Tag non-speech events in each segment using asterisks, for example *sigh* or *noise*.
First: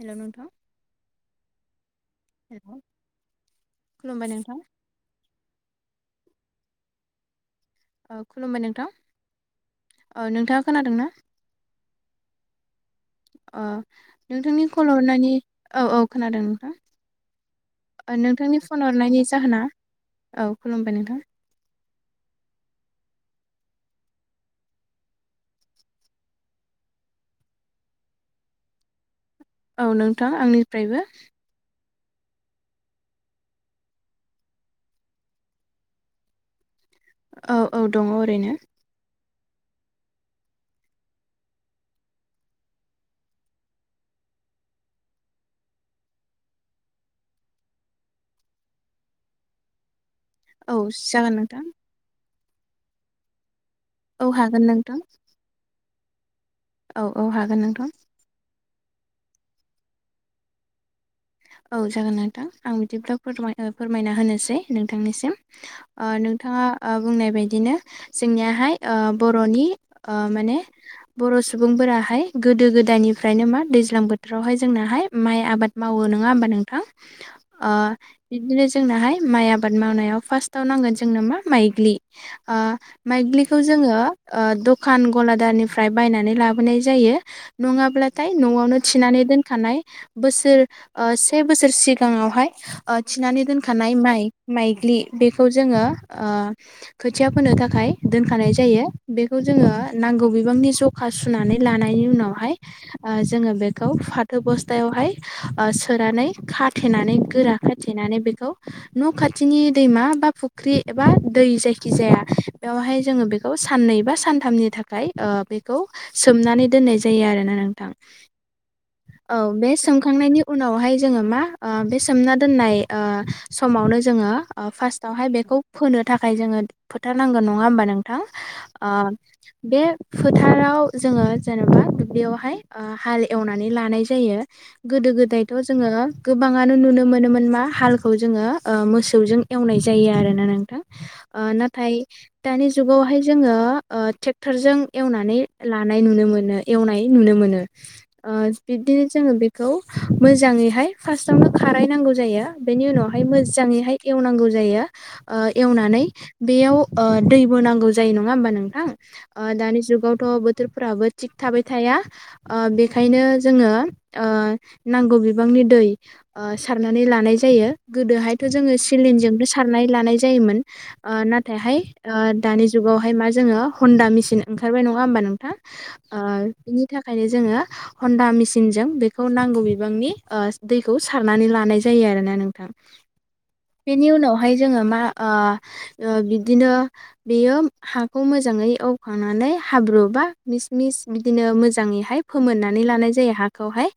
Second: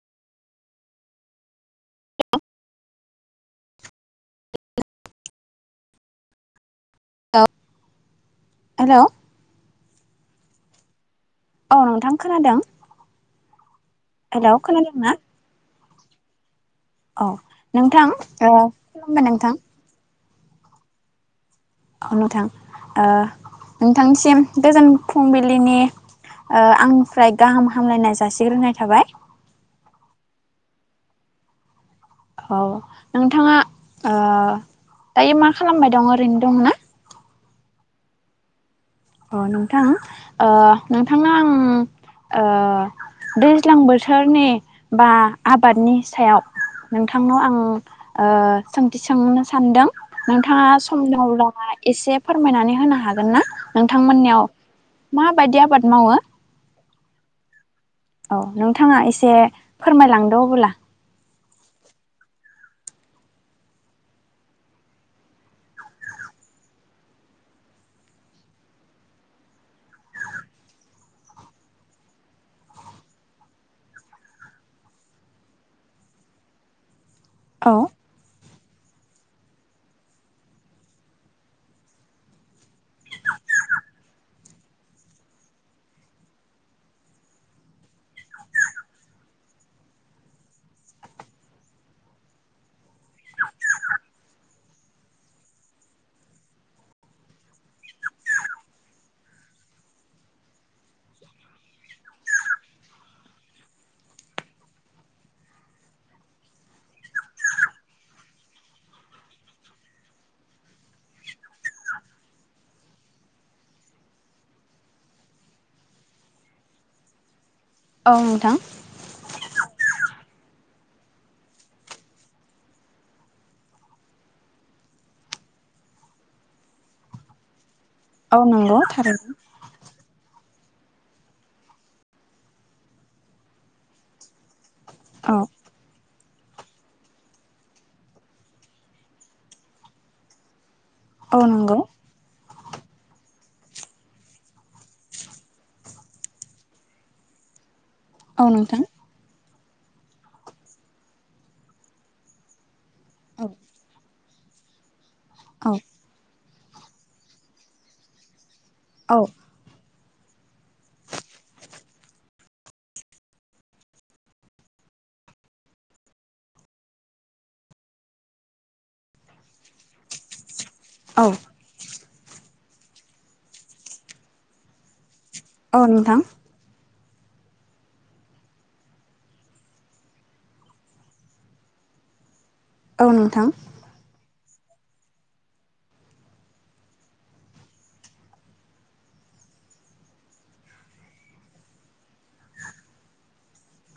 Hello नोंथां hello खुलुमबाय नोंथां। ओ खुलुमबाय नोंथां हेलौ ओ नोंथाङा खोनादोंना? औ नोंथां खोनादों। ओ हेलौ नोंथांनि कल खोनादोंना हरनानै औ औ खोनादों नोंथां। औ नोंथां ओ नोंथांनि फन हरनायनि खुलुमबाय नोंथां जाहोना औ खुलुमबाय नोंथां। ओ नोंथां ओ नोंथांनिसिम गोजान फुंबिलिनि ओ आंनिफ्राय गाहाम हामलायनाय जासिग्रोनाय थाबाय। औ नोंथां आंनिफ्रायबो। औ नोंथाङा ओ दायो मा खालामबाय दं ओरैनो दं ना? औ औ दङ ओरैनो। अ नोंथां ओ नोंथांनो आं ओ दैज्लां बोथोरनि बा आबादनि सायाव नोंथांनाव आं ओ सोंथि सोंनो सान्दों। नोंथाङा औ सम दं जागोन नोंथां दंना एसे फोरमायनानै होनो हागोन ना? औ थांमोननियाव हागोन नोंथां माबायदि आबाद मावो? औ औ हागोन नोंथां। औ नोंथाङा एसे फोरमायलांदो अबोला। औ जागोन नोंथां आं बिदिब्ला फोरथाय फोरमाय फोरमायना होनोसै नोंथांनिसिम। ओ नोंथाङा ओ बुंनाय बायदिनो। जोंनियाहाय ओ बर'नि ओ माने बर' सुबुंफोराहाय गोदो गोदायनिफ्रायनो मा दैज्लां बोथोरावहाय जोंनाहाय माइ आबाद मा वो नङा होमबा नोंथां ओ औ बिदिनो जोंनोहाय माइ आबाद मावनायाव फार्स्टाव नांगोन जोंनो मा माइग्लि ओ माइग्लिखौ जोङो ओ दखान गलादारनिफ्राय बायनानै लाबोनाय जायो। नङाब्लाथाय न'आवनो थिनानै दोनखानाय बोसोर से बोसोर सिगाङावहाय ओ थिनानै दोनखानाय माइ माइग्लि बेखौ जोङो ओ खोथिया फोनो थाखाय दोनखानाय जायो बेखौ जोङो नांगौ बिबांनि ज' खा सुनानै लानायनि उनावहाय ओ जोङो बेखौ फाथो बस्थायावहाय। ओ सोरानै खाथेनानै गोरा खाथेनानै बेखौ न' खाथिनि दैमा बा फुख्रि एबा दै जायखि जाया बेवहाय जोङो बेख खौ साननै बा सानथामनि थाखाय बेखौ सोमनानै दोननाय जायो आरोना नोंथां। औ नोंथां। औ बे सों सुखांनायनि उनावहाय जोङो मा ओ बे सोमना दोननाय समावनो जोङो। ओ फार्स्टावहाय बेखौ फोनो थाखाय जोङो फोथारनांगोन नङा होमबा नोंथां औ नंगौ ओ थारैनो बे फोथाराव जोङो जेनबा दुब्लियावहाय ओ हाल एवनानै लानाय जायो गोदो औ गोदायथ' ज जोङो गोबाङानो नुनो मोनोमोन मा हालखौ जोङो ओ मोसौजों एवनाय जायो आरोना नोंथां। औ ओ नंगौ नाथाय दानि जुगावहाय जोङो ट्रेक्टरजों एवनानै लानाय नुनो मोनो। एवनाय नुनो मोनो ओ औ नोंथां बिब्दिनो जोङो बेखौ मोजाङैहाय फार्स्टावनो खाराय नांगौ जायो बेनि उनावहाय औ मोजाङैहाय एवनांगौ जायो। औ एवनानै बेयाव दैबो नांगौ जायो नङा होमबा नोंथां। औ ओ दानि जुगावथ' बोथ थोरफोराबो थिग थाबाय थाया ओ बेखायनो जोङो ओ नांगौ बिबांनि दै ओ सारनानै लानाय जायो गोदोहायथ' जोङो सिलिनजोंनो सारनानै लानाय जायोमोन। ओ औ नाथायहाय ओ दानि जुगावहाय मा जोङो हन्दा मेसिन ओंखारबाय नङा होमबा नोंथां। औ नोंथां ओ बिनि थाखायनो जोङो हन्दा मेसिनजों बे खौ नांगौ बिबांनि ओ दैखौ सारनानै लानाय जायो आरोना नोंथां। औ नोंथां। बेनि उनावहाय जोङो मा ओ ओ बिदिनो। बेयो हाखौ मोजाङै एवखांनानै हाब्रु बा मिस मिस बिदिनो मोजाङैहाय फोमोननानै लानाय जायो हाखौहाय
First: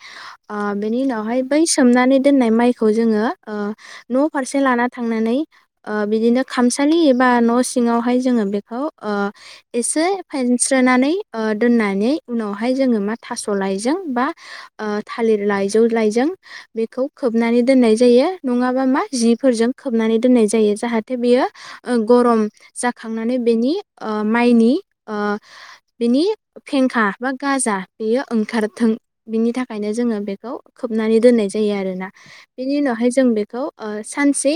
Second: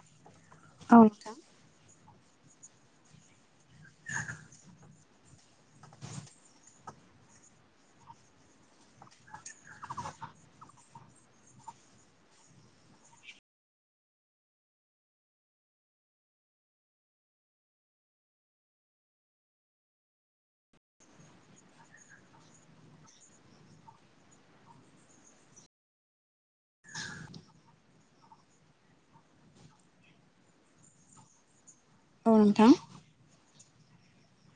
ओ बेनि औ नोंथां उनावहायब बै सोमनानै दोननाय माइखौ जोङो ओ न' फारसे लाना थांनानै ओ बिदिनो खामसालि एबा न' सिङावहाय जोङो बेखौ ओ एसे फेनस्रोनानै ओ दोननानै उनावहाय जोङो मा थास' लाइजों बा ओ थालिर लाइजौ लाइजों बेखौ खोबनानै दोननाय जायो नङाबा मा जिफोरजों खोबनानै दोननाय जायो जाहाथे बेयो ओ गरम जाखांनानै बेनि ओ माइनि ओ बिनि फेंखा बा गाजा बेयो ओंखारथों बिनि था ओंखायनो जोङो बेखौ खोबनानै दोननाय जायो आरोना औ नोंथां बेनि उनावहाय जों बेखौ ओ सानसे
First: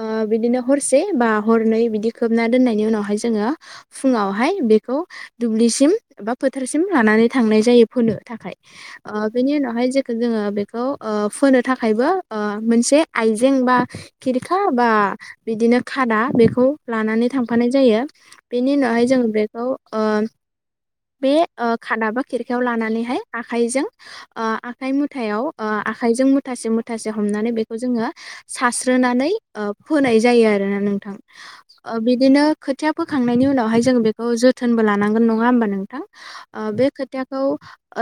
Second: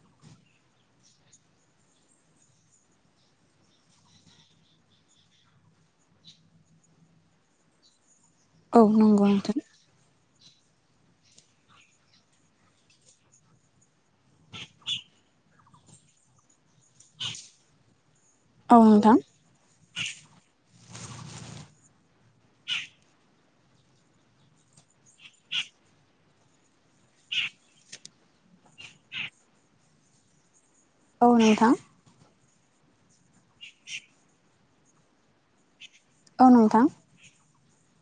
ओ बिदिनो हरसे बा हरनै बिदि खोबना दोननायनि उनावहाय जोङो फुङावहाय बेखौ दुब्लिसिम बा फोथारसिम लानानै थांनाय जायो फोनो थाखाय। औ नंगौ नोंथां। जाहाय जेखो जोङो बेखौ ओ फोनो थाखायबो ओ मोनसे आइजें बा खिरखा बा बिदिनो खादा बेखौ लानानै थांफानाय जायो। औ बेनि उनावहाय नोंथां जों बेखौ बे खादाबा खिरखायाव लानानैहाय आखाइजों ओ आखाइ मुथायाव ओ आखाइजों मुथासे मुथासे हमनानै बेखौ जोङो सारस्रोनानै ओ फोनाय जायो आरोना नोंथां। औ नोंथां ओ बिदिनो खोथिया फोखांनायनि उनावहाय जोङो बेखौ जोथोनबो लानांगोन नङा होमबा नोंथां। ओ औ नोंथां बे खोथियाखौ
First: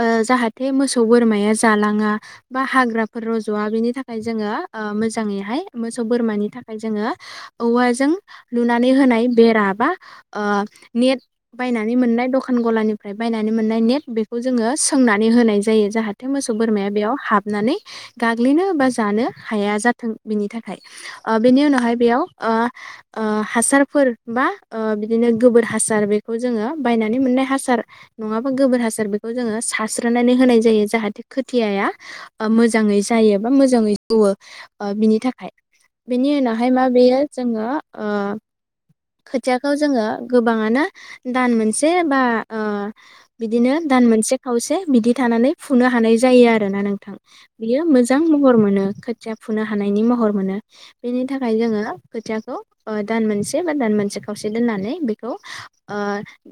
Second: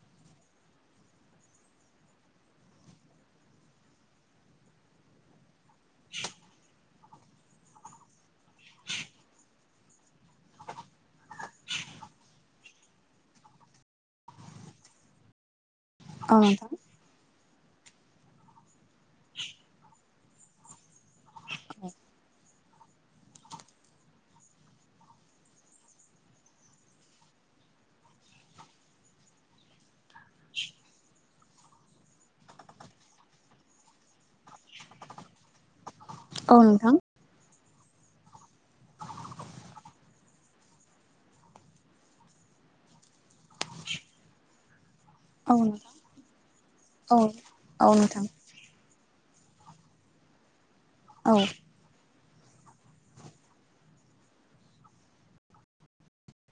ओ जाहाथे मोसौ बोरमाया जालाङा। बा हाग्राफोर रज'वा बेनि थाखाय जोङो ओ मोजाङैहाय मोसौ बोरमानि थाखाय जोङो औवाजों लुनानै होनाय बेरा बा ओ नेट बायनानै मोननाय दखान गलानिफ्राय बायनानै मोननाय नेट बेखौ जोङो सोंनानै होनाय जायो जाहाथे औ मोसौ बोरमाया बेयाव हाबनानै गाग्लिनो बा जानो हाया जाथों बिनि थाखाय। ओ बेनि उनावहाय बेयाव ओ ओ हासारफोर बा ओ बिदिनो गोबोर हासार बेखौ जोङो बायनानै मोननाय हासार नङाबा गोबोर हासार बेखौ जोङो सारस्रोनानै होनाय जायो जाहाथे खोथिया या ओ मोजाङै जायो बा मोजाङै जौवो ओ बिनि थाखाय। बेनि उनावहाय मा नोंथां बेयो जोङो ओ खोथियाखौ जोङो गोबाङानो दान मोनसे बा ओ बिदिनो दान मोनसे खावसे बिदि थानानै औ नोंथां फुनो हानाय जायो आरोना नोंथां औ बियो मोजां नोंथां महर मोनो खोथि फुनो हानायनि महर मोनो बेनि औ थाखाय जोङो खोथियाखौ ओ दान मोनसे से बा दान मोनसे खावसे दोननानै बेखौ ओ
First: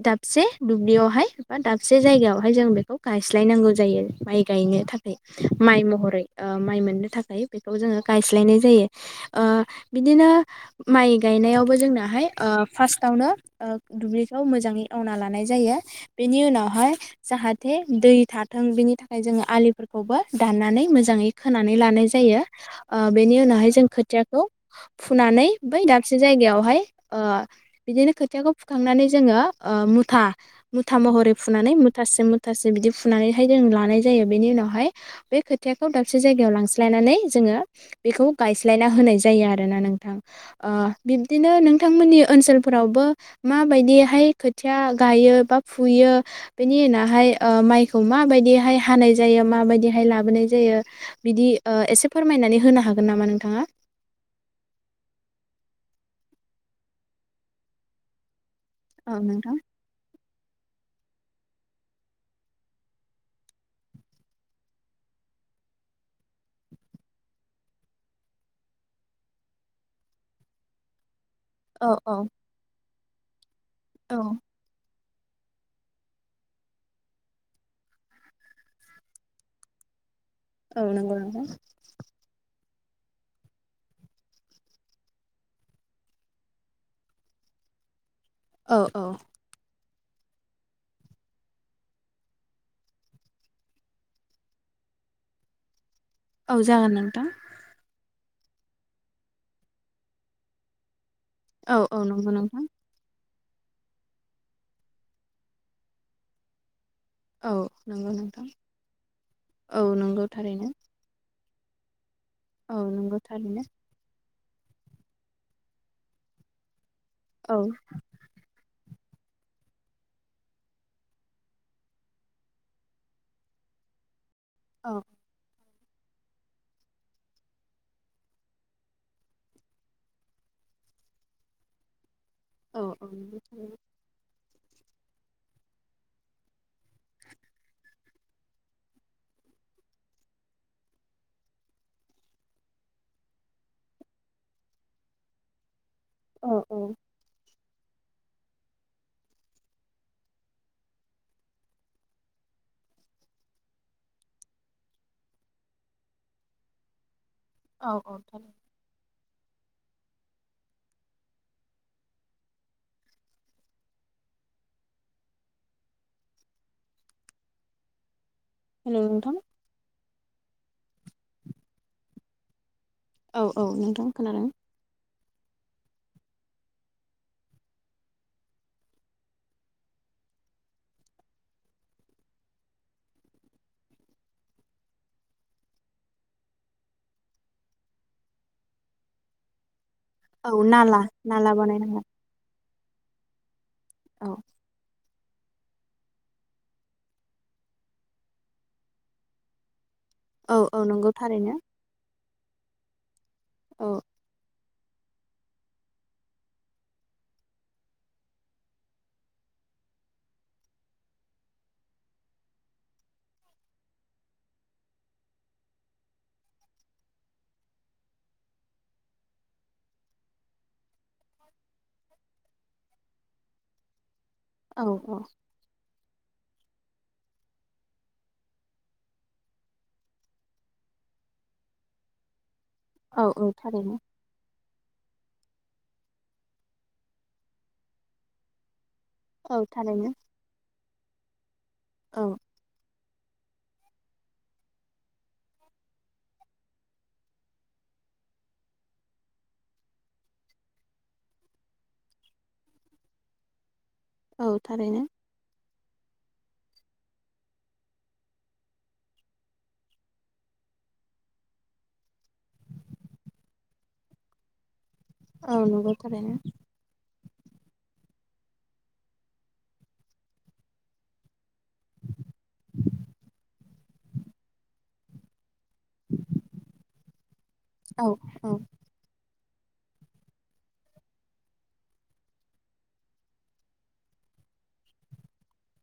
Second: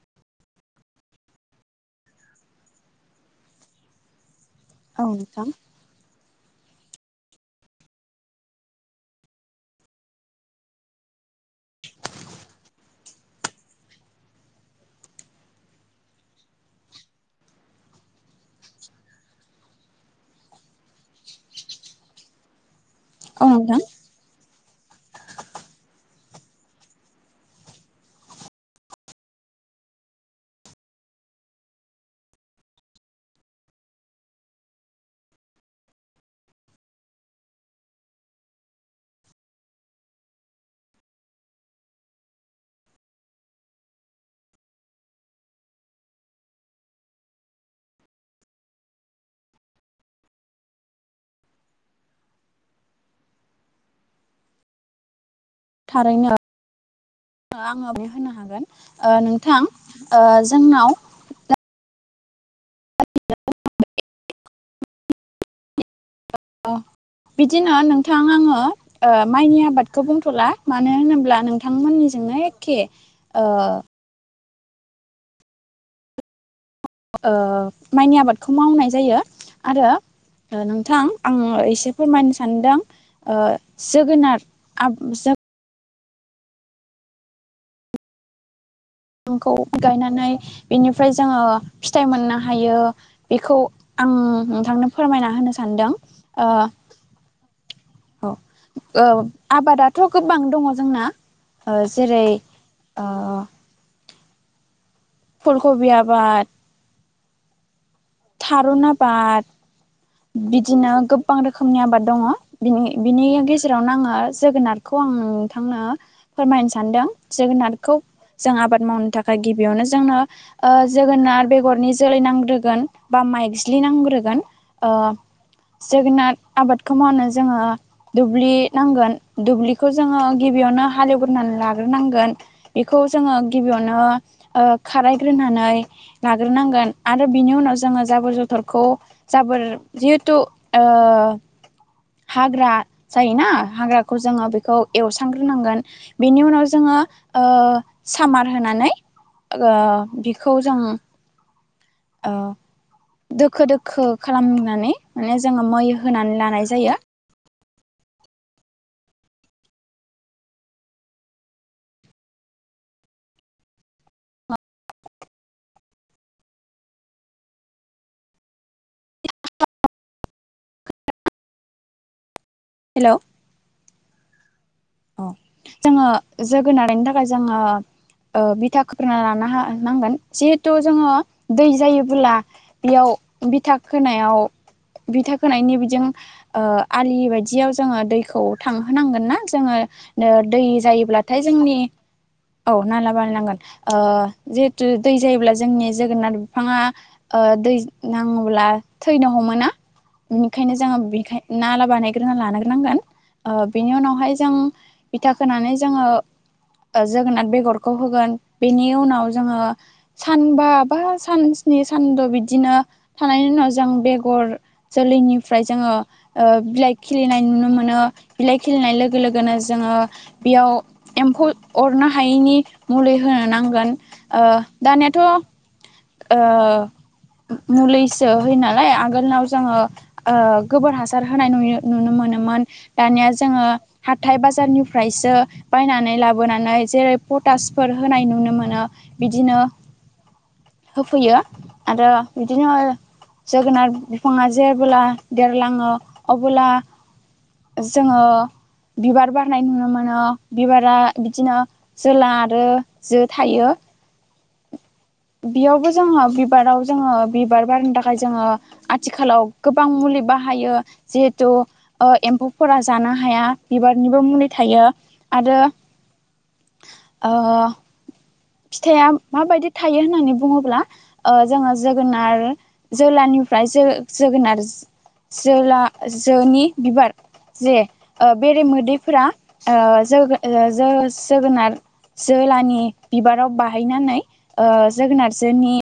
दाबसे दुब्लियावहाय बा दाबसे जायगायावहाय जों बेखौ गायस्लायनांगौ जायो माइ गायनो औ नोंथां औ थाखाय नोंथां माइ महरै ओ माइ मोननो थाखाय बेखौ जोङो गायस्लायनाय जायो। ओ बिदिनो माइ गायनायावबो जोंना हाय ओ फार्स्टआवनो ओ दुब्लिखौ मोजाङै एवना लानाय जायो। बेनि उनाव हाय जाहाथे दै थाथों बेनि थाखाय जोङो आलिफोरखौबो दाननानै मोजाङै खोनानै लानाय जायो। ओ बेनि औ उनावहाय नोंथां जों खोथियाखौ फुनानै बै दाबसे जायगायावहाय ओ बिदिनो खोथियाखौ फुखांनानै जोङो ओ मुथा। मुथा महरै फुनानै मुथासे मुथासे बिदि फुनानैहाय जों लानाय जायो बेनि उनावहाय बे खोथियाखौ दाबसे जायगायाव लांस्लायनानै जोङो बेखौ गायस्लाइना होनाय जायो आरोना नोंथां ओ बिब्दिनो नों नोंथांमोननि ओनसोलफोरावबो माबायदिहाय खोथिया गायो बा फुयो। बेनि उनावहाय ओ माइखौ माबायदिहाय हानाय जायो माबायदिहाय लाबोनाय जायो। बिदि ओ एसे फोरमायनानै होनो हागोन नामा नोंथाङा। थारैनो आङो बे होनो हागोन ओ नोंथां ओ जोंनाव *unintelligible* बिदिनो नोंथां आङो ओ माइनि आबादखौ बुंथ'ला मानो होनोब्ला नों औ थांमोननिजोंनो एखे ओ औ माइनि आबादखौ मावनाय जायो आरो औ नोंथां ओ नंगौ आङो एसे फोरमायनो सानदों ओ जोगोनार आब जा औ औ खौ गायनानै बिनिफ्राय जोङो फिथाइ मोननो हायो। बिखौ आं नोंथांनो फोरमायना होनो सानदों। औ जागोन नोंथां। अ औ आबादाथ' गोबां दङ जोंना। ओ औ औ जेरै नंगौ नोंथां अ अ फुलकबि आबाद। औ नंगौ नं थारुन आबाद थारैनो बिदिनो गोबां रोखोमनि आबाद दङ। औ बिनि नंगौ बिनि थारैनो गेजेरावनो आङो जोगोनादखौ आं नोंथांनो फोरमायनो सानदों औ जोगोनारखौ जों आबाद मावनो थाखाय गिबियावनो जोंनो जोगोनार बेगरनि जोलै नांग्रोगोन। बा माइज्लि नांग्रोगोन ओ औ जोगोनार आबादखौ मावनो जोङो दुब्लि नांगोन दुब्लिखौ जोङो गिबियावनो हालेवग्रोनानै लाग्रोनांगोन औ बेखौ औ जोङो नंगौ थारैनो गिबियावनो ओ खारायग्रोनानै लाग्रोनांगोन आरो बिनि उनाव जोङो जाबोर जथरखौ जाबोर जिहेथु ओ हाग्रा जायोना हाग्राखौ जोङो बेखौ एवस्रांग्रोनांगोन बेनि औ उनाव औ जोङो ओ सामार होनानै ओ बिखौ जों दोखो -दोखो खालामनानै ओ माने जोङो मै होनानै लानाय जायो। औ औ हेल नोंथां हेल' औ औ नोंथां खोनादों अ जोङो जोगोनारनि थाखाय जोङो ओ बिथा खोरना लाना हा नांगोन जिहेथु जोङो दै जायोबोला बेयाव बिथा खोनायाव बिथा खोनायनि बिजों ओ आलि बायदियाव जोङो दैखौ थांहोनांगोन ना जोङो औ दै नाला जायोब्लाथाय नाला जोंनि बानायनांगोन औ नाला बानायनांगोन ओ औ जिहेथु दै जायोब्ला जोंनि जोगोनार बिफाङा दै नाङोब्ला थैनो हमो ना। औ बेनिखायनो औ जोङो नंगौ थारैनो बेखायनो नाला बानायग्रोना लानो नांगोन औ बेनि उनावहाय जों बिथा खोनानै जोङो जोगोनाथ बेगरखौ होगोन बेनि उनाव जोङो सानबा बा सान स्नि सानद' बिदिनो थानायनि उनाव जों बेगर जोलैनिफ्राय जोङो बिलाइ खिलिनाय नुनो मोनो बिलाइ खिलिनाय लोगो लोगोनो जोङो बेयाव एम्फौ अरनो हायैनि मुलि होनो नांगोन ओ औ औ दानियाथ' ओ मुलैसो होयो नालाय आगोलनाव जोङो गोबोर हासार होनाय नु नुनो मोनोमोन औ दानिया औ जोङो थारैनो हाइ बाजारनिफ्रायसो बायनानै लाबोनानै जेरै पटासफोर होनाय नुनो मोनो। बिदिनो औ थारैनो होफैयो आरो औ बिदिनो जोगोनार बिफाङा जेबोब्ला देरलाङो अबोला जोङो बिबार बारनाय नुनो मोनो बिबारा बिदिनो जोला आरो जो थायो औ थारैनो। बियावबो जोङो बिबाराव जोङो बिबार बारनो थाखाय जोङो। आथिखालाव गोबां मुलि बाहायो जिहेथु औ एम्फौफोरा जानो हाया बिबारनिबो मुलि थायो। औ नंगौ थारनो। औ अ फिथाइआ मा बायदि थायो होननानै बुङोब्ला ओ जोङो जोगोनार जोलानिफ्राय जो जोगोनार जोला जोनि बिबार जे औ ओ औ बेरेमोदैफोरा ओ जोगो जोगो ओ जोगोनार जोलानि बिबाराव बाहैनानै जोगोनार जों नि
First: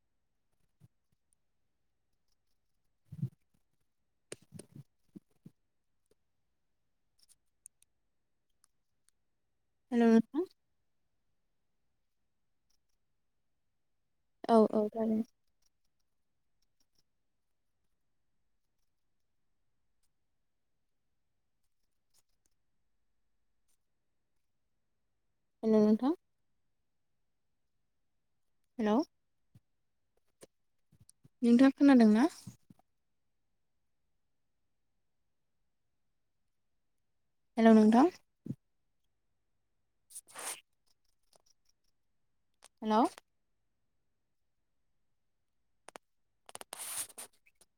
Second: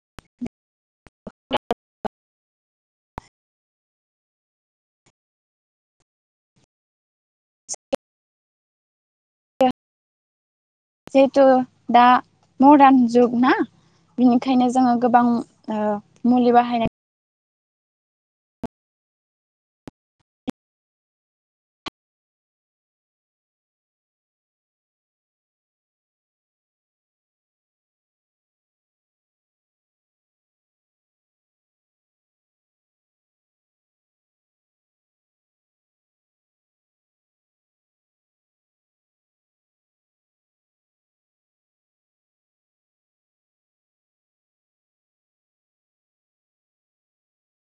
हेलौ। जिहेथु दा मडार्न जुग ना औ बिनिखायनो औ जोङो थारैनो गोबां। ओ मुलि बाहायनाय हेलौ नोंथां। हेलौ नोंथाङा खोनादों ना? हेलौ नोंथां। *inaudible* हेलौ।